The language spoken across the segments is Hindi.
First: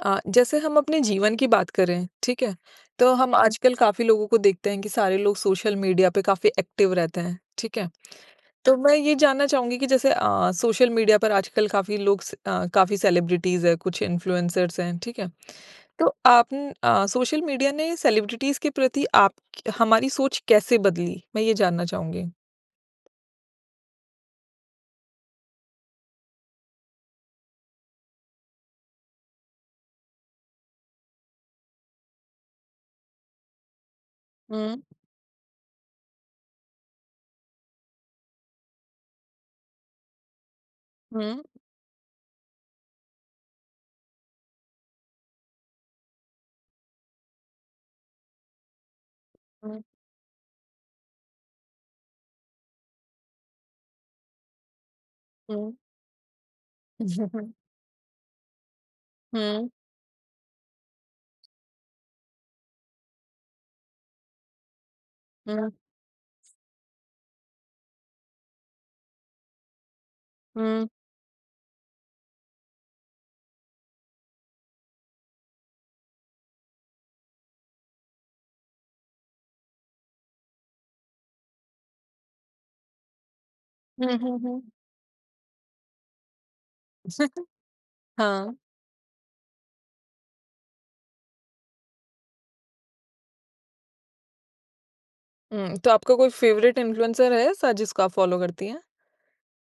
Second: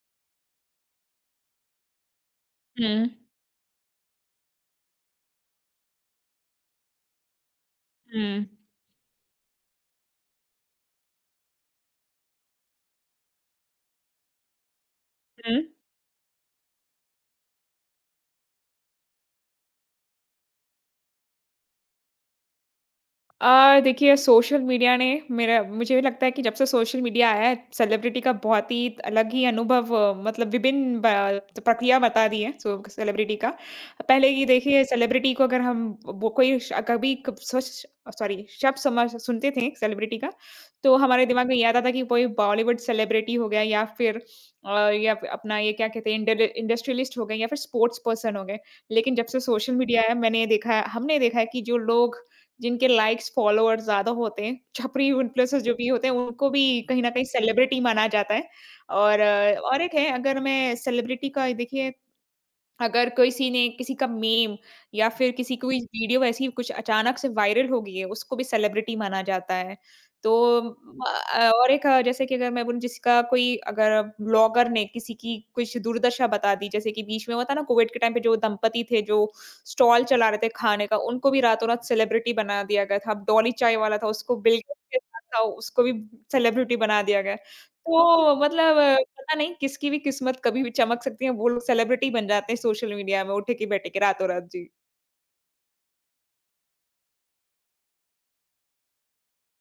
जैसे हम अपने जीवन की बात करें, ठीक है? हम्म तो हम आजकल काफ़ी लोगों को देखते हैं कि सारे लोग सोशल मीडिया पे काफ़ी एक्टिव रहते हैं, ठीक है? हम्म तो मैं ये जानना चाहूँगी कि जैसे सोशल मीडिया पर आजकल काफ़ी काफ़ी सेलिब्रिटीज़ हैं, कुछ इन्फ्लुएंसर्स हैं, ठीक है? हम्म तो सोशल मीडिया ने सेलिब्रिटीज़ के प्रति आप हमारी सोच कैसे बदली? मैं ये जानना चाहूँगी। देखिए, सोशल मीडिया ने मेरा मुझे भी लगता है कि जब से सोशल मीडिया आया है सेलिब्रिटी का बहुत ही अलग ही अनुभव, मतलब विभिन्न प्रक्रिया बता दी है सो सेलिब्रिटी का। पहले की हुँ, देखिए, सेलिब्रिटी को अगर हम वो कोई श- कभी सॉरी शब्द समझ सुनते थे सेलिब्रिटी का, तो हमारे हुँ, दिमाग में ये आता था कि कोई बॉलीवुड सेलिब्रिटी हो गया, या फिर या फिर अपना ये क्या कहते हैं इंडस्ट्रियलिस्ट हो गए या फिर स्पोर्ट्स पर्सन हो गए। लेकिन जब से सोशल हुँ, मीडिया आया, मैंने ये देखा है हमने देखा है कि जो लोग जिनके लाइक्स, फॉलोवर्स ज़्यादा होते हैं, छपरी इन्फ्लुएंसर्स हुँ। जो भी होते हैं, उनको भी कहीं न कहीं हुँ, सेलिब्रिटी माना जाता है। और अ, हुँ, और एक है अगर मैं सेलिब्रिटी का देखिए अगर किसी ने किसी का मीम या फिर किसी हुँ, कोई वीडियो ऐसी कुछ अचानक से वायरल हो गई है, उसको भी सेलिब्रिटी माना जाता है। तो हुँ, जैसे कि अगर मैं बोलूँ, जिसका कोई अगर ब्लॉगर ने किसी की कुछ दुर्दशा बता दी, जैसे कि बीच में हुआ था ना कोविड के टाइम पे, जो दंपति थे जो स्टॉल चला रहे थे खाने का, उनको भी रातों-रात सेलिब्रिटी बना दिया गया था। अब डॉली चाय वाला था, हुँ, उसको हुँ, बिल हुँ। गेट्स के साथ था, उसको भी सेलिब्रिटी बना दिया गया। तो हाँ। मतलब पता नहीं किसकी भी किस्मत कभी भी चमक सकती है, वो लोग सेलिब्रिटी बन जाते हैं सोशल मीडिया में उठे के बैठे के रातों-रात जी। हुँ, तो आपका कोई फ़ेवरेट इन्फ्लुएंसर है ऐसा जिसको आप फ़ॉलो करती हैं?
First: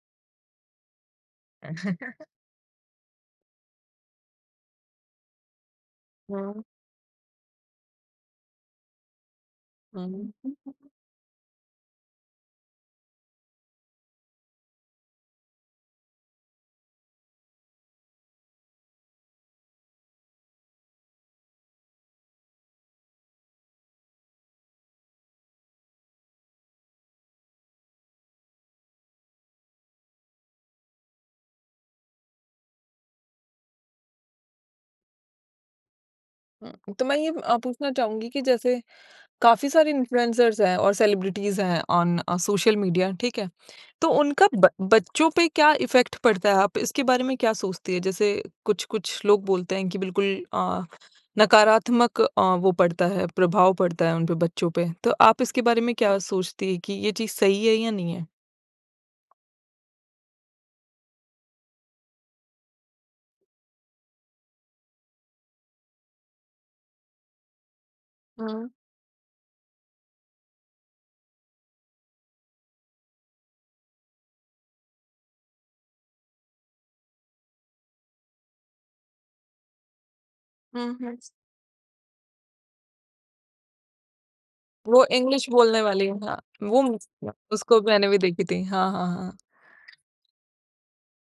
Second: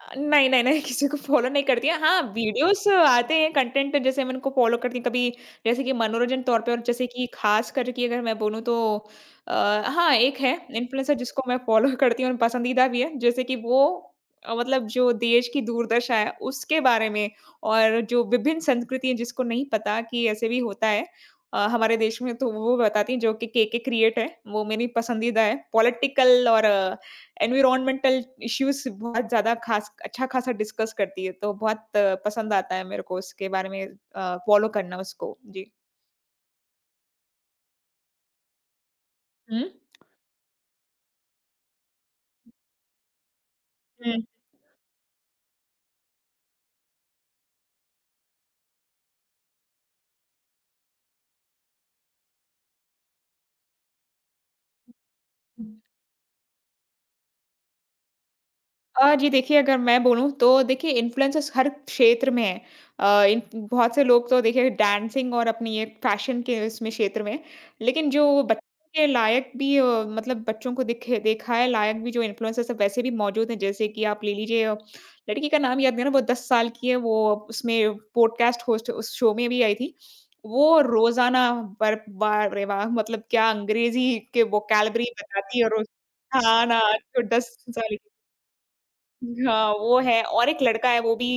नहीं, नहीं, नहीं किसी को फॉलो नहीं करती है। हाँ, वीडियोज़ आते हैं कंटेंट जैसे, मैं उनको फॉलो करती हूँ कभी, जैसे कि मनोरंजन तौर हुँ। पे, और जैसे कि ख़ास कर कि अगर मैं बोलूँ तो अ, हाँ, हुँ। एक है इन्फ्लुएंसर जिसको मैं फॉलो करती हूँ और पसंदीदा भी है। जैसे कि मतलब जो देश की दूरदर्शा है उसके बारे में, और जो विभिन्न संस्कृति है जिसको नहीं पता कि ऐसे भी होता है हमारे देश में, तो वो बताती हैं, जो कि केके क्रिएट है, वो मेरी पसंदीदा है। पॉलिटिकल और एनवायरमेंटल इश्यूज़ बहुत ज़्यादा ख़ास अच्छा-ख़ासा डिस्कस करती है, तो बहुत पसंद आता है मेरे को उसके बारे में, फ़ॉलो करना उसको। जी। हुँ, तो मैं ये पूछना चाहूँगी कि जैसे हुँ। काफ़ी सारे इन्फ्लुएंसर्स हैं और सेलिब्रिटीज़ हैं ऑन सोशल मीडिया, ठीक है? तो उनका ब बच्चों पे क्या इफ़ेक्ट पड़ता है? आप इसके बारे में क्या सोचती है? जैसे कुछ-कुछ लोग बोलते हैं कि बिल्कुल नकारात्मक वो पड़ता है, प्रभाव पड़ता है उन पे बच्चों पे। तो आप इसके हुँ। बारे में क्या सोचती है कि ये चीज़ सही है या नहीं है? जी देखिए, अगर मैं बोलूँ तो देखिए इन्फ्लुएंसर्स हर क्षेत्र में हैं। अ, इन बहुत से लोग तो देखिए डांसिंग और अपनी ये फैशन के इसमें क्षेत्र में, लेकिन जो हुँ। बच्चों के लायक भी, मतलब बच्चों को दिखे दिखाए लायक भी जो इन्फ्लुएंसर्स हैं वैसे भी मौजूद हैं। जैसे कि आप ले लीजिए, लड़की का नाम याद नहीं आ रहा, वो 10 साल की है, वो उसमें पॉडकास्ट होस्ट उस शो में भी आई थी। वो हुँ, हुँ। रोज़ाना बर वाह रे वाह! मतलब क्या अंग्रेज़ी के वो वोकैब्युलरी इंग्लिश बताती है बोलने रोज़। वाली है, हाँ। हाँ ना, वो म तो 10 उसको साल। मैंने भी देखी थी। हाँ, हाँ, हाँ। हाँ, वो है, और एक लड़का है वो भी,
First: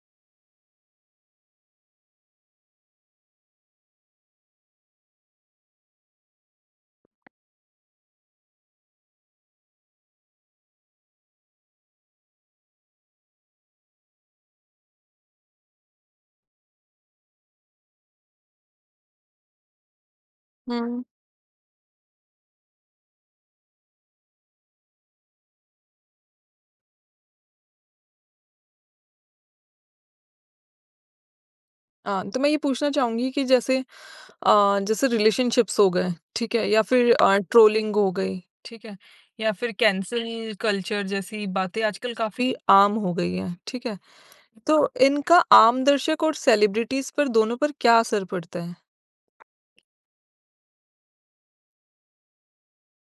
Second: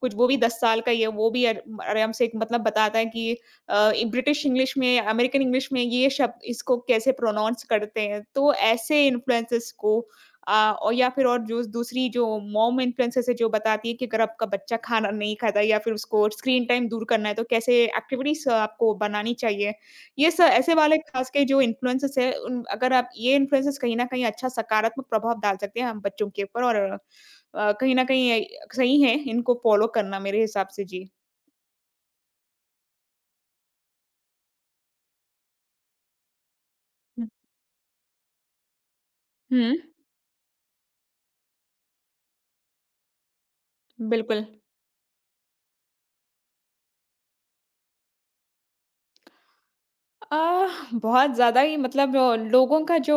कुछ वो भी 10 साल का ही है, वो भी अर आराम से एक मतलब बताता है कि ब्रिटिश इंग्लिश में, अमेरिकन इंग्लिश में ये शब्द इसको कैसे प्रोनाउंस करते हैं। तो ऐसे इन्फ्लुएंसेस को और या फिर और जो दूसरी जो मॉम इन्फ्लुएंसेस है, जो बताती है कि अगर आपका बच्चा खाना नहीं खाता या फिर उसको स्क्रीन टाइम दूर करना है, तो कैसे एक्टिविटीज़ आपको बनानी चाहिए। ये स ऐसे वाले हुँ। खास के जो इन्फ्लुएंसेस है, उन अगर आप ये इन्फ्लुएंसेस कहीं न कहीं अच्छा सकारात्मक प्रभाव डाल सकते हैं हम बच्चों के ऊपर, और अ, कहीं न कहीं अ, सही है इनको फ़ॉलो करना मेरे हिसाब से। जी। हाँ, तो मैं ये पूछना चाहूँगी कि जैसे जैसे रिलेशनशिप्स हो गए, ठीक है? या फिर हुँ। ट्रोलिंग हो गई, ठीक है? या फिर हुँ, कैंसल कल्चर जैसी बातें आजकल काफ़ी आम हो गई हैं, ठीक है? बिल्कुल। तो इनका आम दर्शक और सेलिब्रिटीज़ पर दोनों पर क्या असर पड़ता है? आह, बहुत ज़्यादा ही मतलब, लोगों का जो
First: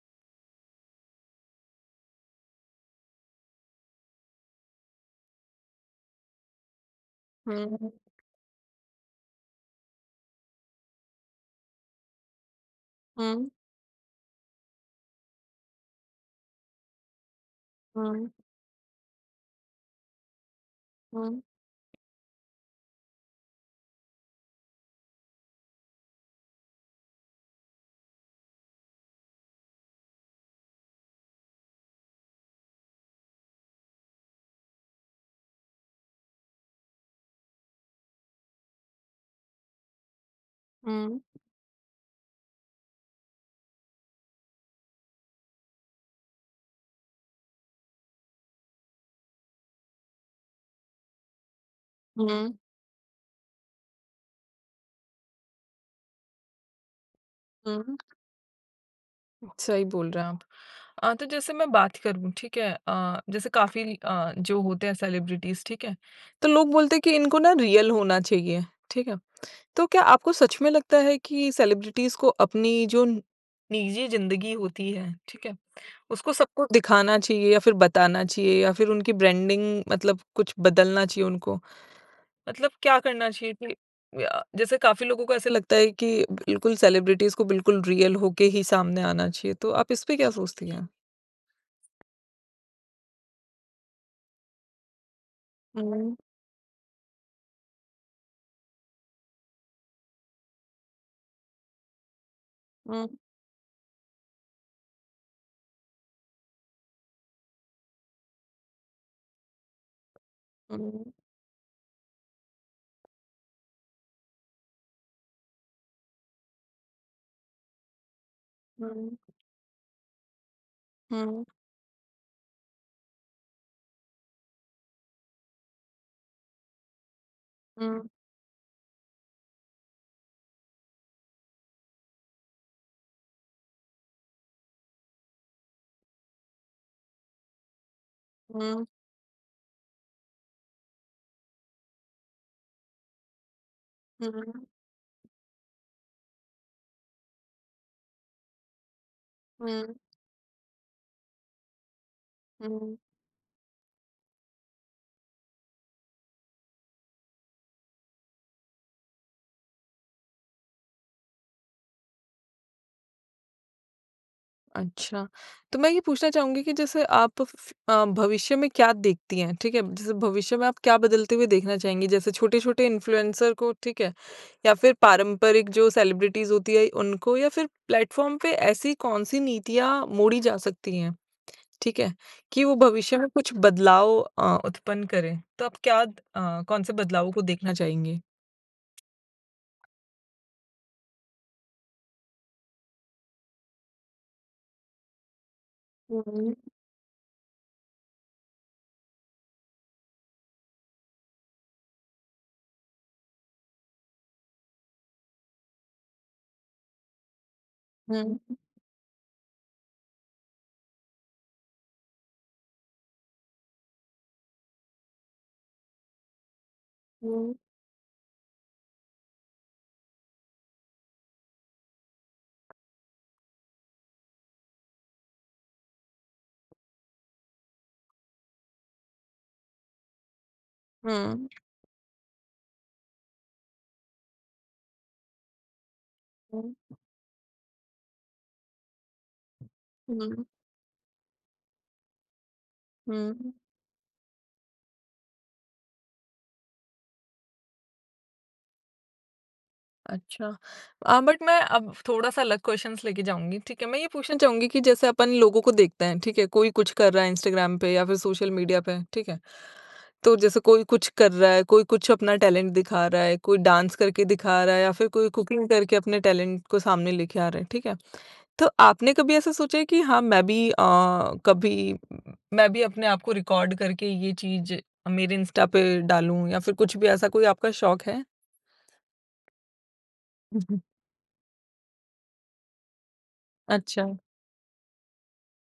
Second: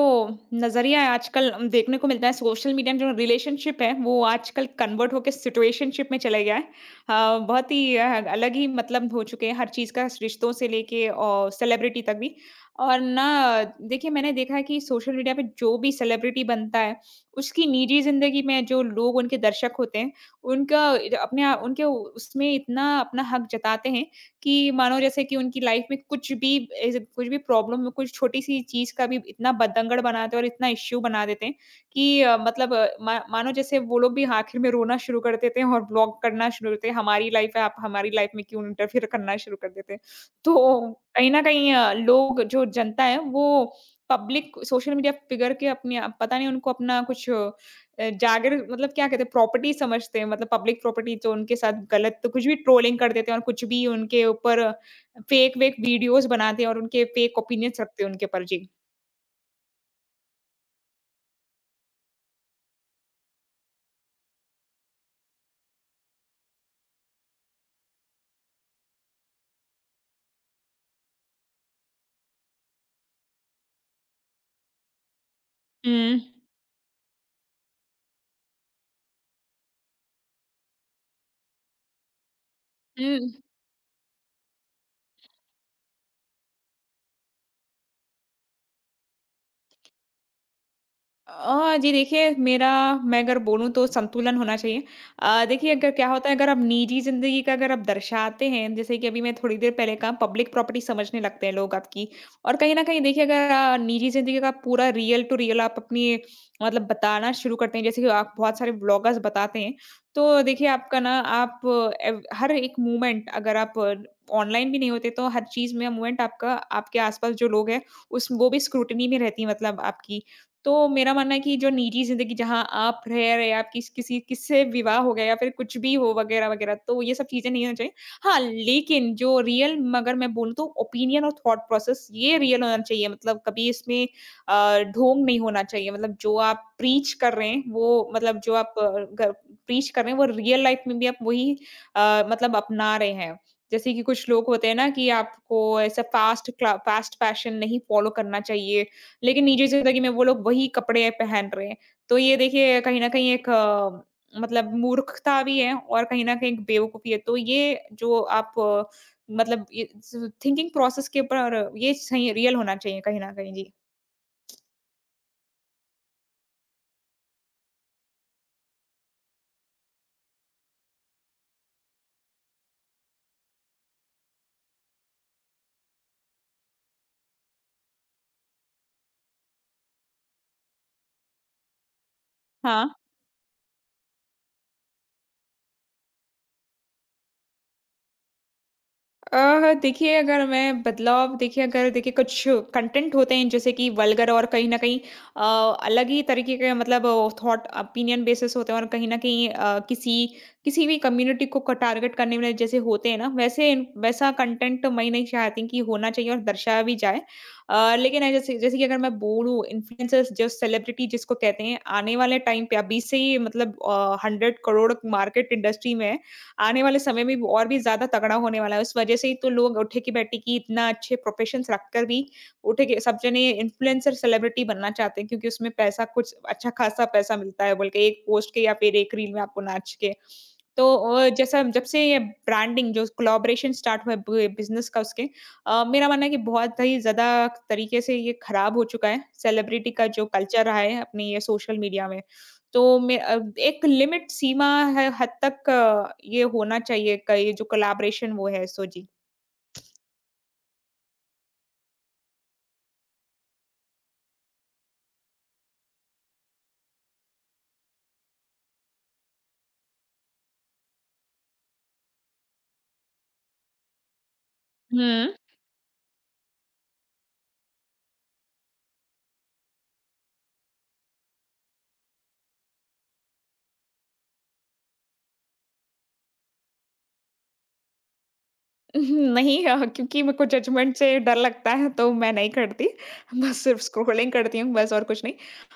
नज़रिया है आजकल, देखने को मिलता है सोशल मीडिया में, जो रिलेशनशिप है वो आजकल कन्वर्ट होके सिचुएशनशिप में चला गया है। हुँ, हुँ, अलग ही मतलब हो चुके हैं हर चीज़ का, रिश्तों से लेके और सेलिब्रिटी तक भी। और हुँ, ना देखिए, मैंने देखा है कि सोशल मीडिया पे जो भी सेलिब्रिटी बनता है, उसकी निजी हुँ, ज़िंदगी में जो लोग उनके दर्शक होते हैं, उनका अपने आप उनके उसमें इतना अपना हक जताते हैं, कि मानो जैसे कि उनकी लाइफ में कुछ भी ऐसे कुछ भी प्रॉब्लम हो, कुछ छोटी-सी चीज़ का भी इतना बतंगड़ बनाते हैं और इतना इश्यू बना देते हैं, कि अ, मतलब अ, मा मानो जैसे वो लोग भी आखिर में रोना शुरू कर देते हैं और ब्लॉक करना शुरू करते हैं, हमारी लाइफ है, आप हमारी लाइफ में क्यों इंटरफियर करना शुरू कर देते हैं। तो हुँ, कहीं न कहीं लोग जो जनता है वो पब्लिक सोशल मीडिया फिगर के अपने आप पता नहीं उनको अपना कुछ जागिर मतलब क्या कहते हैं प्रॉपर्टी समझते हैं, मतलब पब्लिक प्रॉपर्टी, तो उनके साथ गलत तो हुँ, कुछ भी ट्रोलिंग कर देते हैं और कुछ भी उनके ऊपर फेक वेक वीडियोस बनाते हैं और उनके फेक ओपिनियंस हुँ। रखते हैं उनके ऊपर। जी। सही बोल रहे हैं आप। तो जैसे मैं बात करूँ, ठीक है? जैसे काफ़ी जो होते हैं सेलिब्रिटीज़, ठीक है? तो लोग बोलते हैं कि इनको ना रियल होना चाहिए, ठीक है? तो क्या आपको सच में लगता है कि सेलिब्रिटीज़ को अपनी जो न- निजी ज़िंदगी होती है, ठीक है? हुँ। उसको सबको दिखाना चाहिए या फिर बताना चाहिए या फिर उनकी ब्रांडिंग मतलब कुछ बदलना चाहिए उनको? मतलब क्या हुँ। करना चाहिए कि या जैसे काफ़ी लोगों को ऐसे लगता है कि बिल्कुल सेलिब्रिटीज़ को बिल्कुल रियल होके ही सामने आना चाहिए, तो आप इस पे क्या सोचती हैं? जी देखिए, मेरा मैं अगर बोलूँ तो संतुलन होना चाहिए। देखिए अगर क्या हुँ, होता है, अगर आप निजी ज़िंदगी का अगर आप दर्शाते हैं, जैसे कि अभी मैं थोड़ी देर पहले कहा, पब्लिक प्रॉपर्टी समझने लगते हैं लोग आपकी, और कहीं न कहीं हुँ, देखिए अगर निजी ज़िंदगी का पूरा रियल टू रियल आप अपनी मतलब बताना शुरू करते हैं, जैसे कि आप बहुत सारे व्लॉगर्स बताते हैं। तो देखिए आपका हुँ, ना, आप एव हर एक मूवमेंट, अगर आप ऑनलाइन भी नहीं होते तो हर चीज़ में मूवमेंट आपका, आपके आस-पास जो लोग हैं, उस वो भी स्क्रूटनी हुँ, में रहती है मतलब आपकी। तो मेरा मानना है हुँ, कि जो निजी ज़िंदगी जहाँ आप रह रहे, आप किससे विवाह हो गया या फिर कुछ भी हो वगैरह-वगैरह, तो ये सब चीज़ें नहीं होनी चाहिए। हुँ, हाँ, लेकिन जो रियल म अगर मैं बोलूँ तो ओपिनियन और थॉट प्रोसेस, ये रियल होना चाहिए, मतलब कभी इसमें ढोंग नहीं होना चाहिए। मतलब जो आप प्रीच कर रहे हैं वो मतलब जो आप हुँ, ग प्रीच कर रहे हैं, वो रियल लाइफ़ में भी आप वही मतलब अपना रहे हैं। जैसे कि कुछ लोग होते हैं ना, कि आपको ऐसा फ़ास्ट फैशन नहीं फ़ॉलो करना चाहिए, लेकिन निजी हुँ, ज़िंदगी में वो लोग वही कपड़े पहन रहे हैं। तो ये देखिए हुँ। कहीं न कहीं एक मतलब मूर्खता भी है, और कहीं न कहीं एक बेवकूफ़ी है। तो ये जो आप अ, मतलब ये स थिंकिंग प्रोसेस के ऊपर, ये सही रियल होना चाहिए कहीं न कहीं। जी। अच्छा, तो मैं ये पूछना चाहूँगी कि जैसे आप भविष्य में क्या देखती हैं? ठीक है? जैसे भविष्य में आप क्या बदलते हुए देखना चाहेंगी? जैसे छोटे-छोटे इन्फ्लुएंसर को, ठीक है? या फिर पारंपरिक जो सेलिब्रिटीज़ होती है उनको या फिर प्लेटफ़ॉर्म पे ऐसी कौन-सी नीतियाँ मोड़ी जा सकती हैं, ठीक है? कि वो हाँ, भविष्य में कुछ बदलाव उत्पन्न करें। तो आप क्या कौन-से बदलावों को देखना चाहेंगी? देखिए अगर मैं बदलाव देखिए अगर देखिए, कुछ कंटेंट होते हैं जैसे कि वल्गर, और कहीं न कहीं अ, अलग ही हुँ, तरीके के मतलब थॉट ओपिनियन बेसिस होते हैं, और कहीं न कहीं अ, किसी किसी भी कम्युनिटी को क टारगेट करने वाले जैसे होते हैं ना, वैसा कंटेंट मैं नहीं चाहती कि होना चाहिए और दर्शाया भी जाए। अ, लेकिन अ, हुँ, जैसे जैसे कि अगर मैं बोलूँ, इन्फ्लुएंसर्स जो सेलिब्रिटी जिसको कहते हैं, आने वाले टाइम पे अभी से ही मतलब 100 करोड़ मार्केट इंडस्ट्री में है। आने वाले समय में भी हुँ, और भी ज़्यादा तगड़ा होने वाला है। उस वज़ह से ही तो लोग उठे की बैठी की इतना अच्छे प्रोफ़ेशंस रखकर भी उठे के सब जने इन्फ्लुएंसर सेलिब्रिटी बनना चाहते हैं, क्योंकि उसमें पैसा कुछ अच्छा ख़ासा पैसा मिलता है बोल के एक पोस्ट के या फिर एक रील में आपको नाच के। तो हुँ, जैसा जब से ये ब्रांडिंग जो कोलैबोरेशन स्टार्ट हुआ है ब बिज़नेस का, उसके मेरा मानना है कि बहुत ही ज़्यादा तरीके से ये ख़राब हो चुका है, सेलिब्रिटी का जो हुँ, कल्चर रहा है अपने ये सोशल मीडिया में। तो मैं, हुँ। एक लिमिट सीमा है हद तक ये होना चाहिए, का ये जो कोलैबोरेशन वो है, सो जी। अच्छा। बट मैं अब थोड़ा-सा अलग क्वेश्चन्स लेके जाऊँगी, ठीक है? मैं ये पूछना चाहूँगी कि जैसे अपन लोगों को देखते हैं, ठीक है? कोई कुछ कर रहा है इंस्टाग्राम पे या फिर सोशल मीडिया पे, ठीक है? तो जैसे कोई कुछ कर रहा है, कोई कुछ अपना टैलेंट दिखा रहा है, कोई डांस करके दिखा रहा है या फिर कोई कुकिंग करके अपने टैलेंट को सामने लेके आ रहा है, ठीक है? तो आपने कभी ऐसा सोचा है कि हाँ, मैं भी कभी मैं भी अपने आप को रिकॉर्ड करके ये चीज़ मेरे इंस्टा पे डालूँ या फिर कुछ भी ऐसा कोई आपका शौक है? नहीं, क्योंकि मेरे को जजमेंट से डर लगता है तो मैं नहीं करती। बस सिर्फ़ अच्छा। स्क्रॉलिंग करती हूँ बस और कुछ नहीं।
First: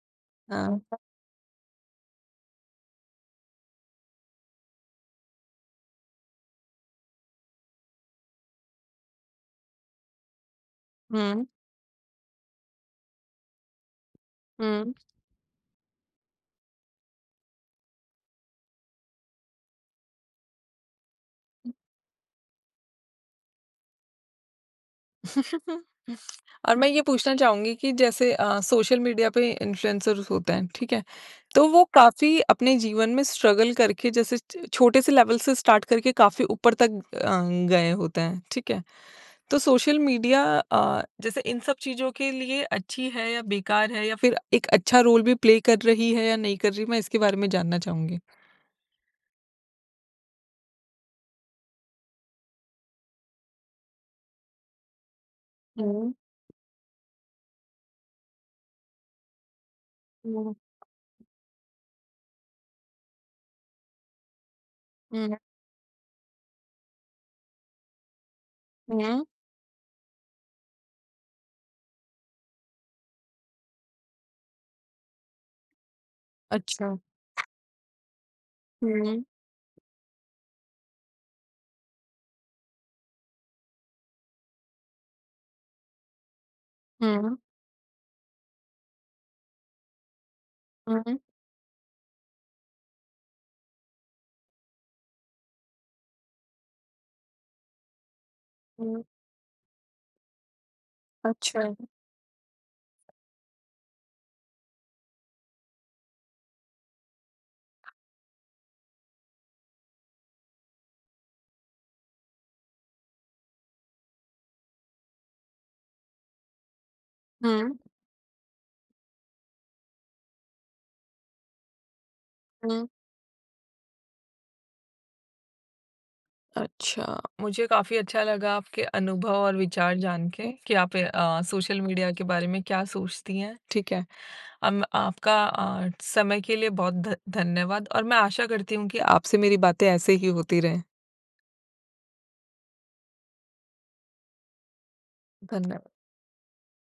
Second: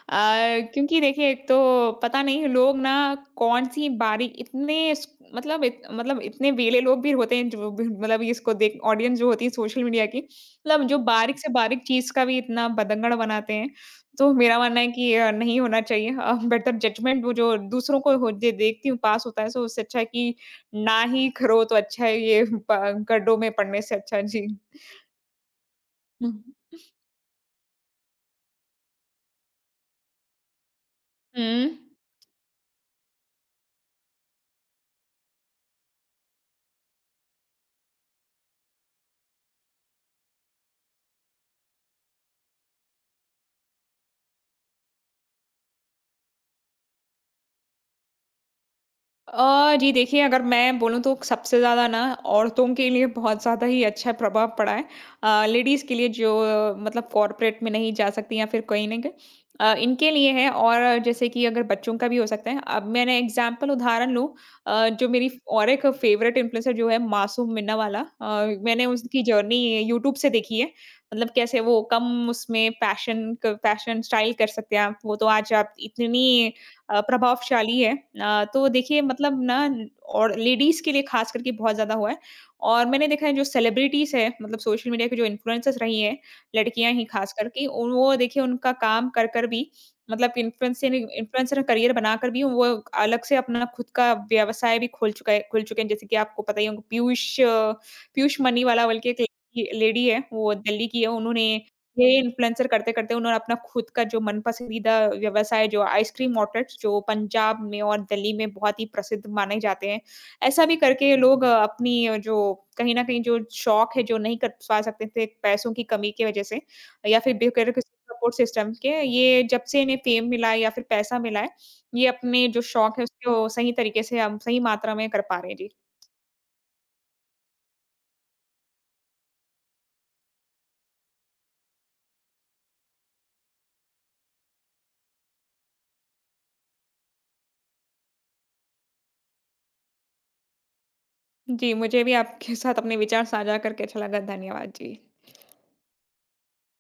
हाँ। क्योंकि देखिए, एक तो पता नहीं लोग ना, कौन-सी बारी इतने स मतलब इत मतलब इतने वेले लोग भी होते हैं जो भी मतलब इसको देख, ऑडियंस जो होती है सोशल मीडिया की, मतलब जो बारीक हुँ। से बारीक चीज़ का भी इतना बतंगड़ बनाते हैं। तो मेरा मानना है हुँ। कि नहीं होना चाहिए। बेटर जजमेंट वो जो दूसरों को हो दे देखती हूँ पास होता है, सो उससे अच्छा है कि ना ही करो तो अच्छा है, ये प गड्ढों में पड़ने से अच्छा। जी। हुँ। और मैं ये पूछना चाहूँगी कि जैसे सोशल मीडिया पे इन्फ्लुएंसर्स होते हैं, ठीक है? तो हुँ। वो काफ़ी अपने जीवन में स्ट्रगल करके जैसे छ छोटे से लेवल से स्टार्ट करके काफ़ी ऊपर तक गए होते हैं, ठीक है? तो सोशल मीडिया जैसे इन सब चीज़ों के लिए अच्छी है या बेकार है या फिर एक अच्छा रोल भी प्ले कर रही है या नहीं कर रही? मैं इसके बारे में जानना चाहूँगी। जी देखिए, अगर मैं बोलूँ तो सबसे ज़्यादा ना औरतों के लिए बहुत ज़्यादा ही अच्छा प्रभाव पड़ा है। लेडीज़ के लिए, हुँ, जो मतलब कॉर्पोरेट में नहीं जा सकती या फिर कहीं न कहीं इनके लिए है, हुँ, और जैसे कि अगर बच्चों का भी हो सकता है। अब मैंने एग्ज़ाम्पल उदाहरण लूँ जो मेरी हुँ, और एक फ़ेवरेट इन्फ्लुएंसर जो है, मासूम मिन्ना वाला, मैंने उसकी हुँ। जर्नी यूट्यूब से देखी है। मतलब कैसे वो कम उसमें फ़ैशन स्टाइल कर सकते हैं आप। वो तो आज आप इतनी अच्छा। प्रभावशाली है। तो देखिए हुँ, मतलब ना, और लेडीज़ के लिए ख़ास करके बहुत ज़्यादा हुआ है, और मैंने देखा है जो सेलिब्रिटीज़ हैं, मतलब सोशल मीडिया की जो इन्फ्लुएंसर्स रही हैं, लड़कियाँ ही ख़ास हुँ, करके, उन वो देखिए उनका काम कर कर भी, मतलब इन्फ्लुएंसिंग हुँ, इन्फ्लुएंसर का करियर बनाकर भी वो अलग से अपना खुद का व्यवसाय भी खोल चुका है खुल चुके हैं। जैसे कि आपको पता ही होगा, पीयूष मनीवाला, बल्कि एक लेडी लेडी है, वो दिल्ली की है। उन्होंने अच्छा। ये इन्फ्लुएंसर करते-करते उन्होंने अपना खुद का जो मन पसंदीदा व्यवसाय, जो आइसक्रीम आउटलेट्स जो पंजाब में और दिल्ली में बहुत ही प्रसिद्ध माने जाते हैं। ऐसा भी करके लोग अपनी जो कहीं न कहीं जो शौक है जो नहीं कर पा सकते थे पैसों की कमी की वजह से या फिर बेघर हुँ। के सपोर्ट सिस्टम के, ये जब से इन्हें फेम मिला है या फिर पैसा मिला है, ये अपने जो हुँ। शौक है उसको सही तरीके से हम सही मात्रा में कर पा रहे हैं। जी। अच्छा। मुझे काफ़ी अच्छा लगा आपके अनुभव और विचार जान के कि आप सोशल मीडिया के बारे में क्या सोचती हैं, ठीक है। आपका समय के लिए बहुत ध धन्यवाद और मैं आशा करती हूँ कि आपसे मेरी बातें ऐसे ही होती रहें। जी, मुझे भी आपके साथ अपने विचार साझा करके अच्छा लगा। धन्यवाद। जी। धन्य